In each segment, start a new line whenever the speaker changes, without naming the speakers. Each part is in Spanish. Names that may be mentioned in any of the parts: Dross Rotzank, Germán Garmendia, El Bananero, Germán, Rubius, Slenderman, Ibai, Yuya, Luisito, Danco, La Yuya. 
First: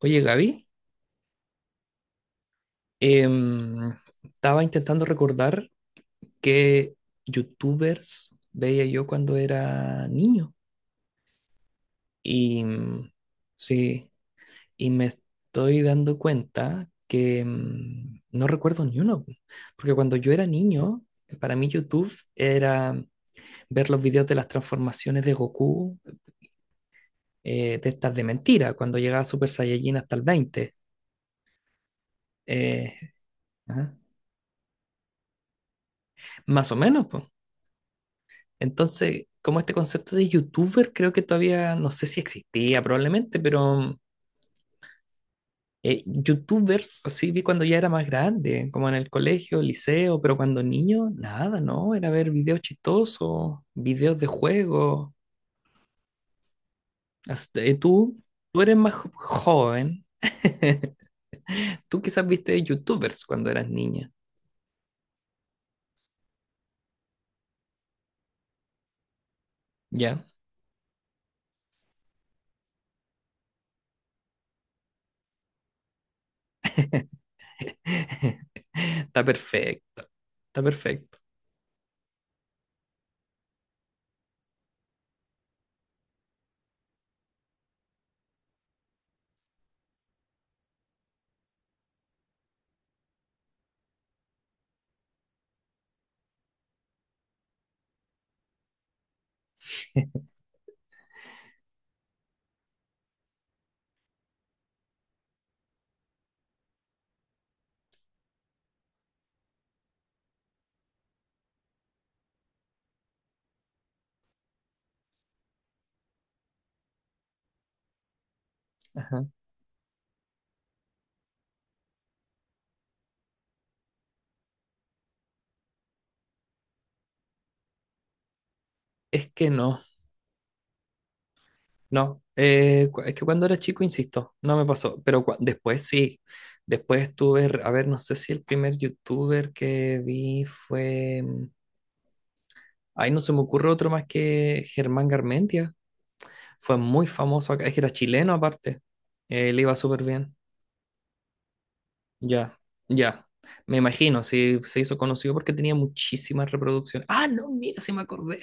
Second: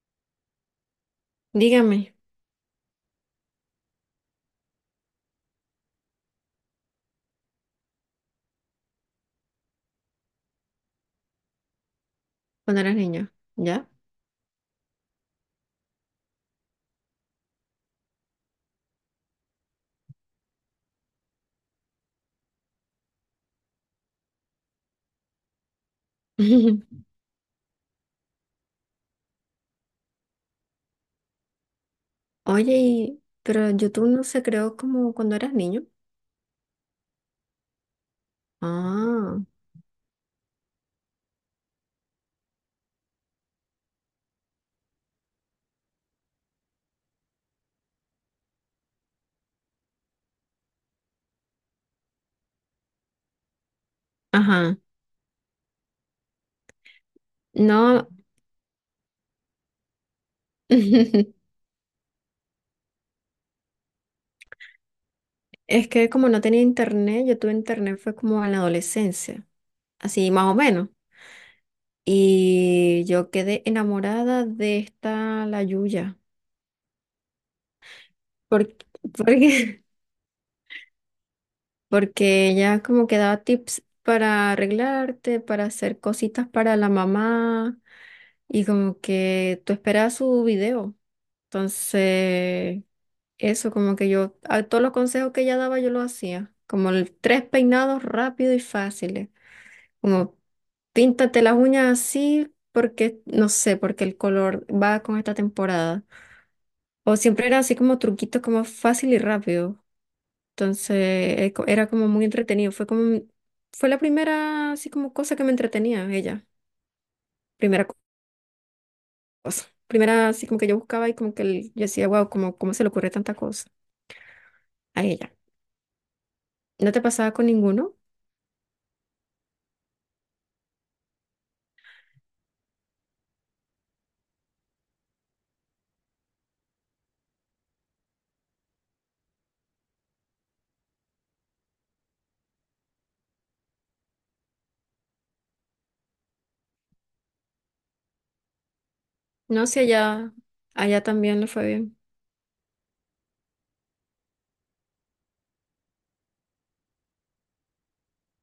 Oye, Gaby,
Dígame,
em, estaba intentando recordar qué youtubers veía yo cuando era niño. Y
cuando eras
mm,
niño, ¿ya?
sí, y me estoy dando cuenta que no recuerdo ni uno. Porque cuando yo era niño, para mí YouTube era ver los videos de las transformaciones de Goku, de estas de mentira, cuando llegaba Super Saiyajin hasta el 20.
Oye,
Eh,
pero
ajá.
YouTube no se creó como cuando eras niño.
Más o menos, pues. Entonces,
Ah,
como este concepto de youtuber, creo que todavía no sé si existía probablemente, pero youtubers, así vi cuando ya era más grande, como en el colegio, liceo, pero cuando niño, nada, ¿no? Era ver videos chistosos, videos de
ajá.
juego. Hasta- eh,
No,
tú, tú eres más joven. Tú quizás viste youtubers cuando eras niña,
es que como no tenía internet, yo tuve internet fue como en la adolescencia,
¿ya?
así más o menos. Y yo quedé enamorada de esta, la Yuya, porque,
Está
porque,
perfecto, está perfecto.
porque ella como que daba tips para arreglarte, para hacer cositas para la mamá, y como que tú esperabas su video. Entonces, eso como que yo, a todos los consejos que ella daba, yo los hacía. Como tres peinados rápidos y fáciles. Como píntate las uñas así porque, no sé, porque el color va con esta temporada. O siempre era así como truquitos como fácil y rápido. Entonces, era como muy entretenido. Fue como, fue la primera así como cosa que me entretenía ella. Primera co-
Ajá.
Cosa. Primera así como que yo buscaba y como que yo decía, wow, como, ¿cómo se le ocurre tanta cosa a ella? ¿No te pasaba con ninguno?
Es que no. No, es que cuando era chico, insisto, no me pasó, pero después sí, después estuve, a ver, no sé si el primer youtuber que vi fue, ay, no se me ocurre otro más que Germán Garmendia, fue muy famoso acá, es que era chileno aparte, le
No,
iba
si
súper
allá,
bien,
allá también le fue bien.
ya, ya, me imagino, sí, se hizo conocido porque tenía muchísimas reproducciones, ah, no, mira, se me acordé.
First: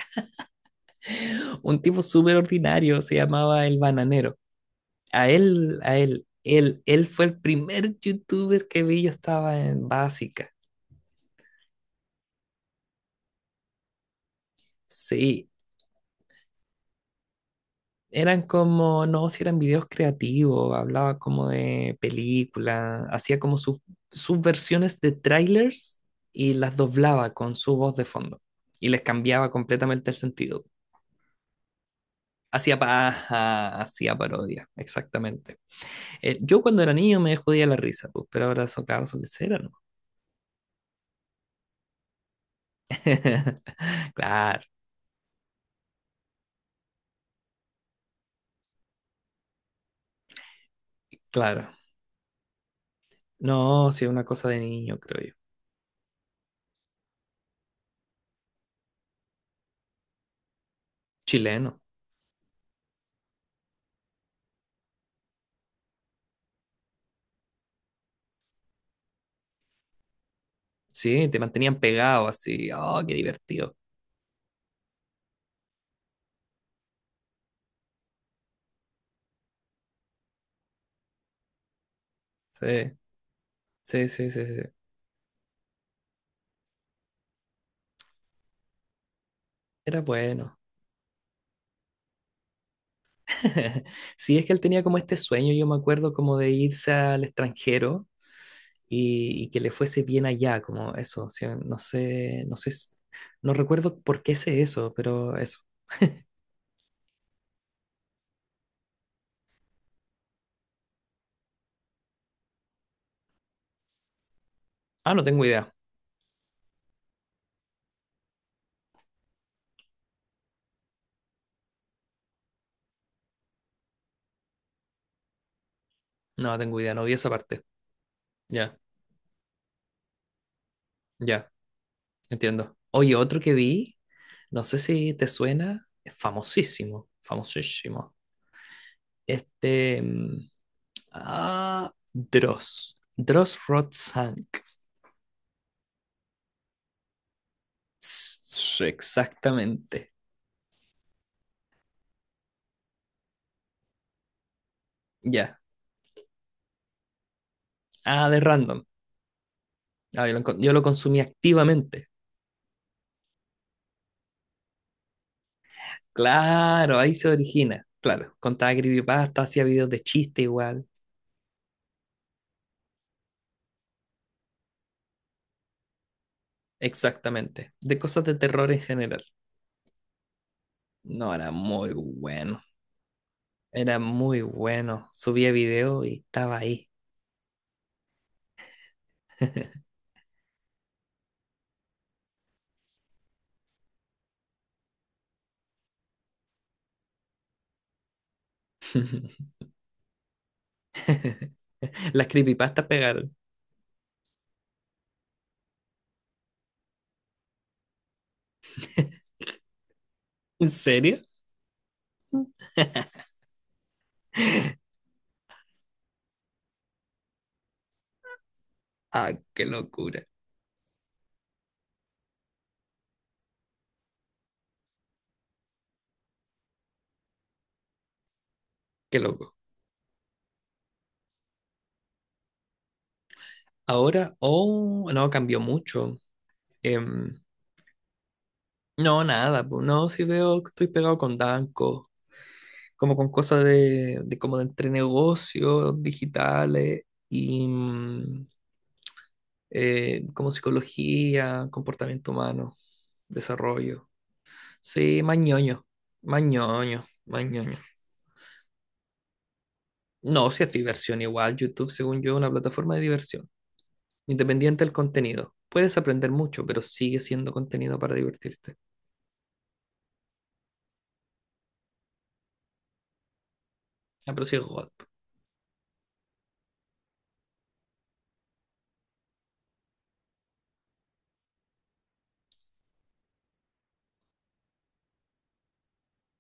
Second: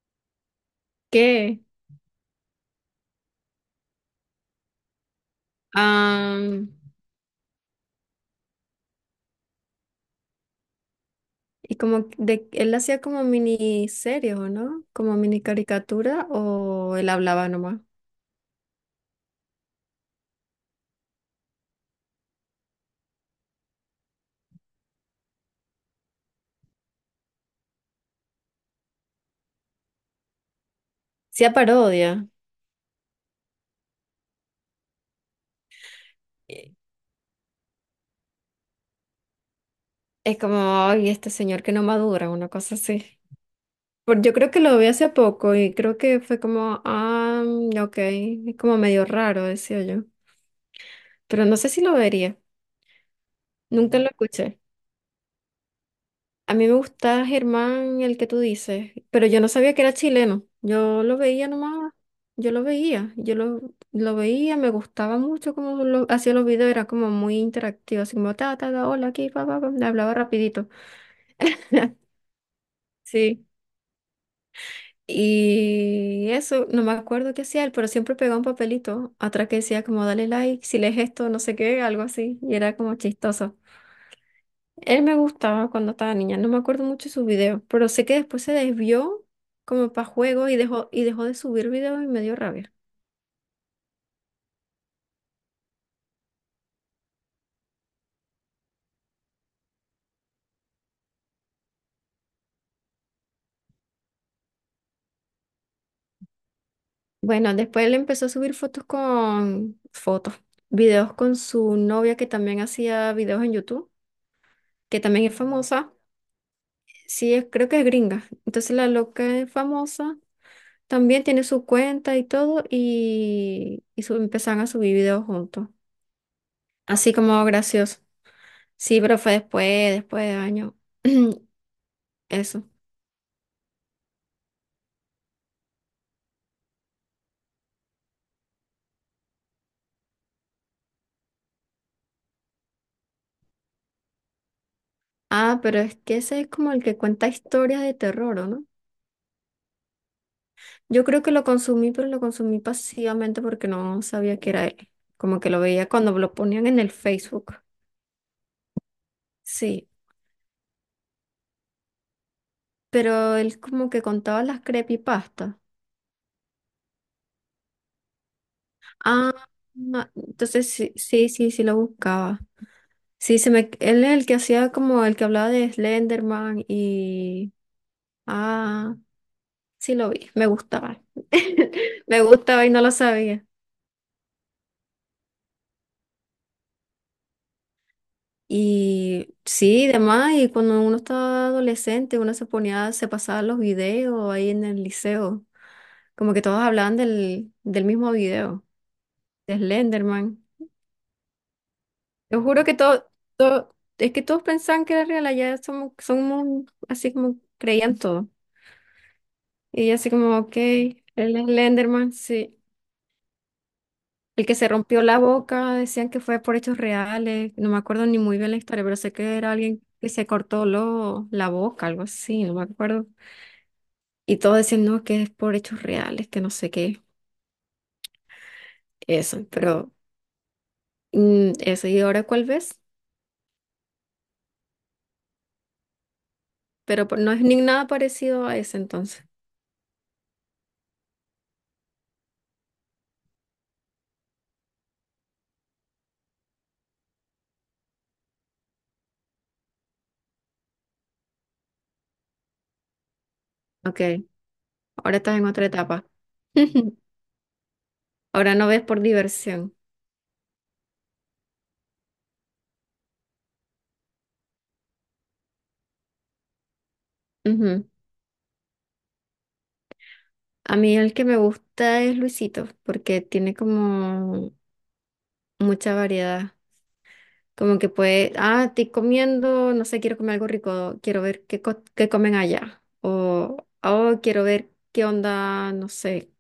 ¿Qué?
Un tipo súper ordinario, se llamaba El Bananero. A él, a él,
Am,
él, él fue el primer youtuber que vi, yo estaba en básica.
y como de, él hacía como miniseries, ¿o no? Como mini
Sí,
caricatura, o él hablaba nomás.
eran como, no, si eran videos creativos, hablaba como de películas, hacía como sus versiones de trailers y las doblaba con su voz de fondo y les cambiaba completamente el sentido.
Sí, a parodia.
Hacía paja, hacía parodia, exactamente. Yo
Y
cuando era niño me jodía la risa, pues, pero ahora eso, claro, son de cera, ¿no?
es como, ay, este señor que no madura, una cosa así. Yo creo
Claro,
que lo vi hace poco y creo que fue como, ah, ok, es como medio raro, decía yo. Pero no
claro.
sé si lo vería.
No,
Nunca
sí,
lo
es una cosa de
escuché.
niño, creo yo.
A mí me gusta Germán, el que tú dices, pero yo no sabía que era chileno. Yo lo veía
Chileno.
nomás, yo lo veía, lo veía, me gustaba mucho como lo, hacía los videos, era como muy interactivo, así como ta, ta, ta, hola, aquí, pa, pa, pa, me hablaba rapidito.
Sí, te mantenían pegado así. Oh, qué
Sí.
divertido.
Y eso, no me acuerdo qué hacía él, pero siempre pegaba un papelito atrás que decía como dale like, si lees esto, no sé qué, algo así, y era como
Sí,
chistoso.
sí, sí, sí, sí.
Él me gustaba cuando estaba niña, no me acuerdo mucho de sus videos, pero sé que después se desvió como
Era
para juegos
bueno.
y dejó de subir videos y me dio rabia.
Sí, es que él tenía como este sueño, yo me acuerdo, como de irse al extranjero y que le fuese bien allá, como eso. O sea, no sé, no sé, no recuerdo por qué sé eso, pero eso.
Bueno, después él empezó a subir fotos con fotos, videos con su novia que también hacía videos en YouTube, que
Ah, no
también es
tengo idea.
famosa. Sí, creo que es gringa. Entonces la loca es famosa, también tiene su cuenta y todo empezaron a subir videos juntos,
No tengo idea, no vi
así
esa
como
parte.
gracioso.
Ya,
Sí, pero fue después, después de años.
ya.
Eso.
Entiendo. Oye, otro que vi, no sé si te suena, es famosísimo, famosísimo. Este, mm, Dross, Dross Rotzank.
Ah, pero es que ese es como el que cuenta historias de terror, ¿o no?
Exactamente.
Yo creo que lo consumí, pero lo consumí pasivamente porque no sabía que era él. Como que
Ya.
lo veía cuando lo ponían en el Facebook.
Ah, de random.
Sí,
Ah, yo lo consumí activamente.
pero él como que contaba las creepypastas.
Claro, ahí se origina. Claro, contaba
Ah,
creepypasta, hacía videos de
ah,
chiste
entonces
igual.
sí, sí, sí, sí lo buscaba. Sí, se me, él es el que hacía como el que hablaba de Slenderman y...
Exactamente. De cosas de terror en
Ah,
general.
sí lo vi, me gustaba.
No, era muy
Me
bueno.
gustaba y no lo sabía.
Era muy bueno. Subía video y estaba ahí.
Y sí, demás, y cuando uno estaba adolescente, uno se ponía, se pasaba los videos ahí en el liceo, como que todos hablaban del mismo video, de Slenderman.
Las
Yo juro que
creepypastas
todo,
pegaron.
todo, es que todos pensaban que era real, allá somos, somos así como creían todo. Y así como, ok,
¿En serio?
el Slenderman, sí. El que se rompió la boca, decían que fue por hechos reales, no me acuerdo ni muy bien la historia, pero sé
Ah,
que era
qué
alguien que se
locura.
cortó la boca, algo así, no me acuerdo. Y todos decían, no, que es por hechos reales, que no sé qué.
Qué
Eso,
loco.
pero eso. ¿Y ahora cuál ves?
Ahora, oh, no, cambió mucho.
Pero no
Em,
es ni nada parecido a ese
no,
entonces.
nada, pues. No, si veo que estoy pegado con Danco, como con cosas de, como de entre negocios digitales y como psicología, comportamiento humano,
Ok,
desarrollo.
ahora
Sí, más
estás en otra
ñoño,
etapa.
más ñoño, más ñoño.
Ahora no ves por diversión.
No, si es diversión igual, YouTube, según yo, es una plataforma de diversión, independiente del contenido. Puedes aprender mucho, pero sigue siendo
Ujú.
contenido para divertirte.
A mí el que me gusta es Luisito, porque tiene
Ah, pero
como
sí es God.
mucha variedad. Como que puede, ah, estoy comiendo, no sé, quiero comer algo rico, quiero ver qué, qué comen allá. O, oh, quiero ver qué onda, no sé,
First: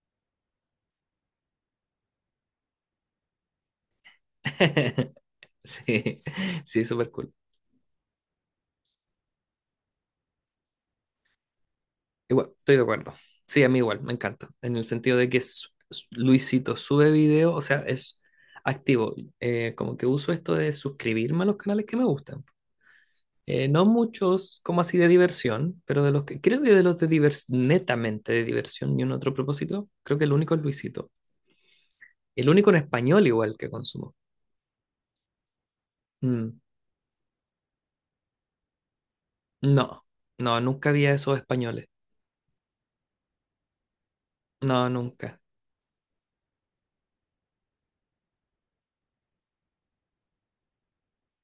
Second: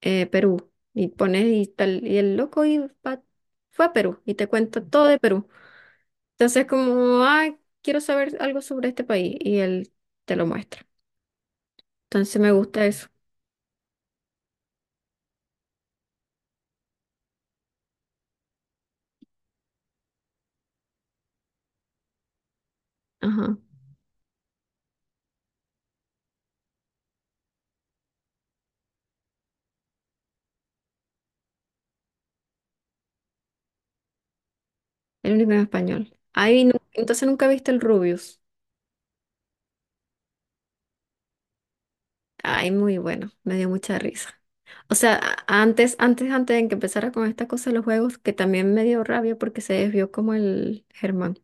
Perú. Y pones y tal, y el loco y va- fue a Perú y te cuenta todo de Perú.
Sí,
Entonces,
sí, súper
como,
cool.
ah, quiero saber algo sobre este país y él te lo muestra. Entonces,
Igual,
me
estoy de
gusta eso.
acuerdo. Sí, a mí igual, me encanta. En el sentido de que Luisito sube video, o sea, es activo. Como que uso esto de suscribirme a los canales que me gustan.
Ajá,
No muchos como así de diversión, pero de los que creo que de los de diversión, netamente de diversión, ni un otro propósito, creo que el único es Luisito. El único en español igual que consumo.
el único en español.
Mm,
Ay, entonces nunca viste el Rubius.
no, no, nunca había esos españoles.
Ay, muy bueno, me dio mucha risa.
No,
O sea,
nunca.
antes, antes, antes de que empezara con esta cosa de los juegos, que también me dio rabia porque se desvió como el Germán.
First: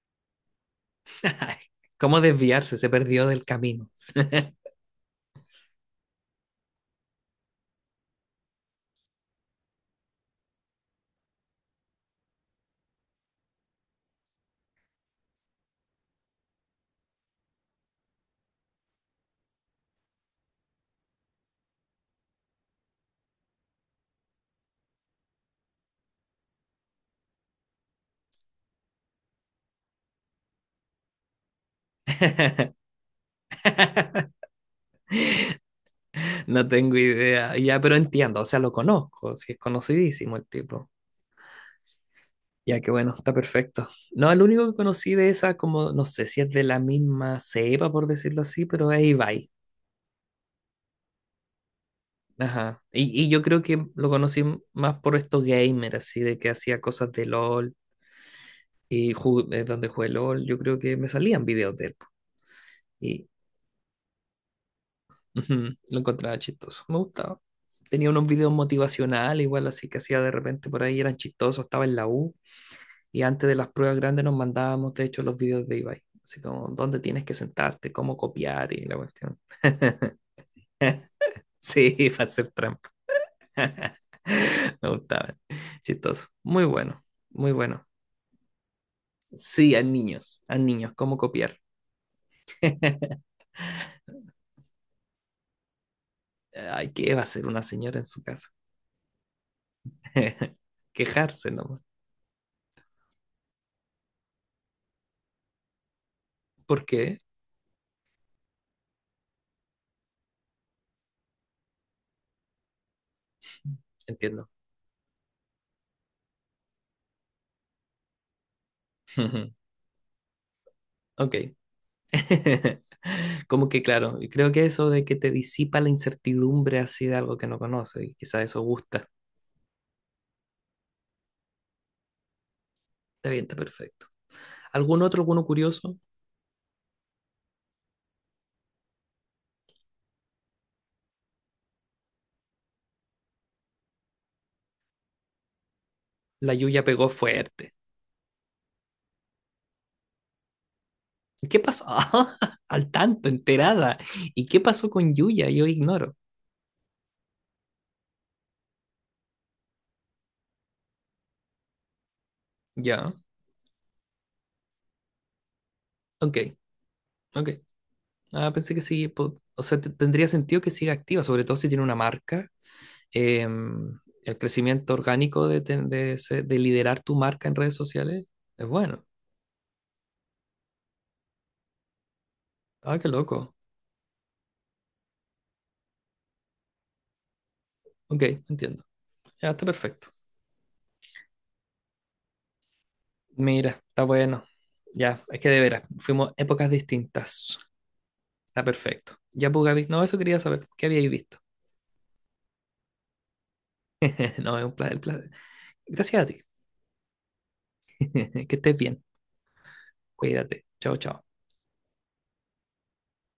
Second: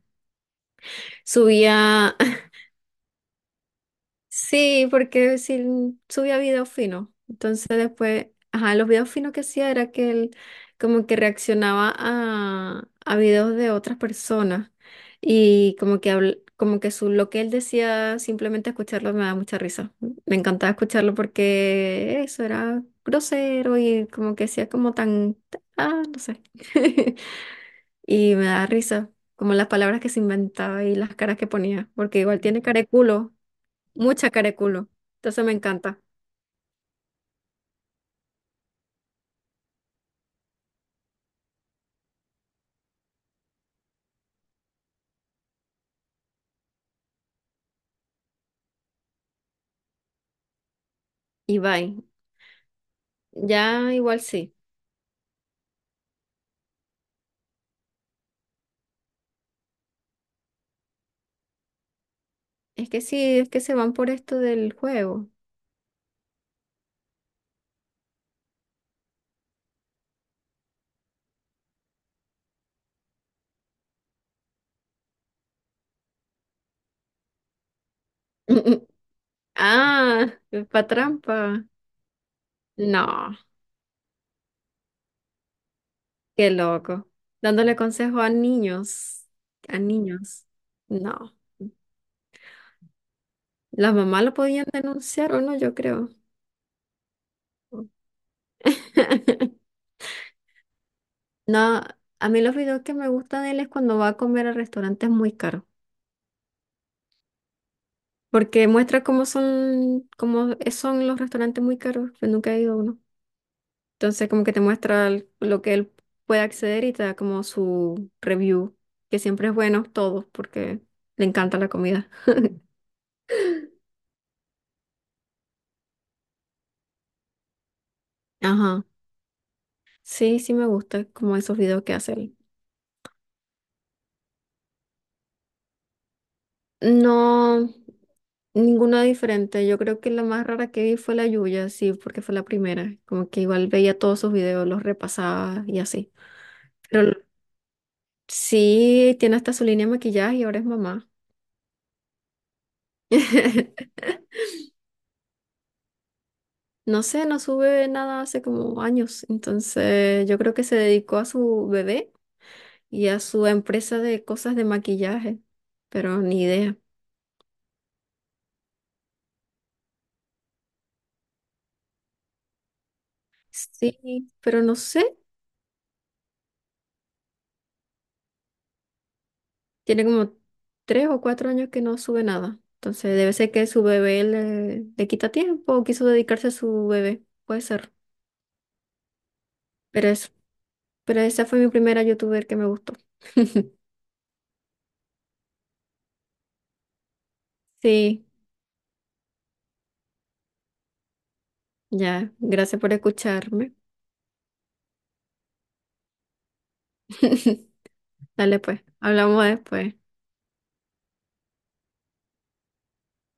Ay,
Subía.
¿cómo desviarse? Se perdió del camino.
Sí, porque sí subía videos finos. Entonces después, ajá, los videos finos que hacía era que él como que reaccionaba a videos de otras personas y como que como que su, lo que él decía, simplemente escucharlo me da mucha risa. Me encantaba escucharlo porque eso era grosero y como que hacía como tan, ah, no sé. Y me da risa, como las palabras que se inventaba y las caras que ponía, porque igual tiene cara de culo. Mucha careculo. Entonces me encanta.
No tengo idea. Ya, pero entiendo, o sea, lo conozco, sí, es conocidísimo el tipo. Ya que bueno, está perfecto. No, el único que conocí de esa, como no sé si es de la misma cepa, por decirlo así, pero es Ibai.
Y bye.
Ajá. Y yo creo que
Ya
lo
igual
conocí
sí.
más por estos gamers, así de que hacía cosas de LOL y donde jugué LOL, yo creo que me salían videos de él, po.
Es que
Y
sí, es que se van por esto del juego.
ujú, lo encontraba chistoso, me gustaba. Tenía unos videos motivacionales, igual así que hacía de repente por ahí, eran chistosos, estaba en la U y antes de las pruebas grandes nos mandábamos, de hecho, los videos de Ibai. Así como, ¿dónde tienes que sentarte? ¿Cómo copiar? Y la cuestión.
Ah, pa' trampa.
Sí, para hacer trampa.
No,
Me gustaba. Chistoso.
qué
Muy bueno,
loco.
muy
Dándole
bueno.
consejo a niños.
Sí,
A niños.
a niños, ¿cómo
No.
copiar?
Las mamás lo podían denunciar o no, yo creo.
Ay, ¿qué va a hacer una señora en su casa? Quejarse nomás.
No, a mí los videos que me gustan de él es cuando va a comer a restaurantes muy caros,
¿Por qué?
porque muestra cómo son los restaurantes muy caros, que nunca he ido a uno. Entonces como
Entiendo.
que te muestra lo que él puede acceder y te da como su review, que siempre es bueno todo porque le
Ok.
encanta la comida.
Como que claro, y creo que eso de que te disipa la incertidumbre así de algo que no conoces, y quizás eso
Ajá.
gusta.
Sí, sí me gusta como esos videos que hace él.
Está bien, está perfecto. ¿Algún otro, alguno curioso?
No, ninguna diferente. Yo creo que la más rara que vi fue la Yuya, sí, porque fue la primera. Como que igual veía todos sus videos, los repasaba y así.
La Yuya
Pero
pegó fuerte.
sí, tiene hasta su línea de maquillaje y ahora es mamá.
¿Qué pasó? Al tanto, enterada. ¿Y qué pasó con Yuya? Yo ignoro.
No sé, no sube nada hace como años. Entonces, yo creo que se dedicó a su bebé y
Ya.
a su empresa de cosas de maquillaje, pero
Ok,
ni idea.
ok. Ah, pensé que sí, o sea, tendría sentido que siga activa, sobre todo si tiene una marca. Em,
Sí,
el
pero no
crecimiento
sé,
orgánico de, ten- de, se- de liderar tu marca en redes sociales es bueno.
tiene como 3 o 4 años que no sube nada.
Ah, qué
Entonces, debe ser
loco.
que su bebé le, le quita tiempo o quiso dedicarse a su bebé. Puede ser.
Ok, entiendo. Ya está perfecto.
Pero eso, pero esa fue mi primera youtuber que me gustó.
Mira, está bueno. Ya, es que de veras, fuimos épocas distintas.
Sí,
Está perfecto. Ya, pues, Gaby, no, eso quería saber. ¿Qué habíais visto?
ya. Gracias por escucharme.
No, es un placer. Gracias a ti. Que
Dale
estés
pues,
bien.
hablamos después.
Cuídate. Chao, chao.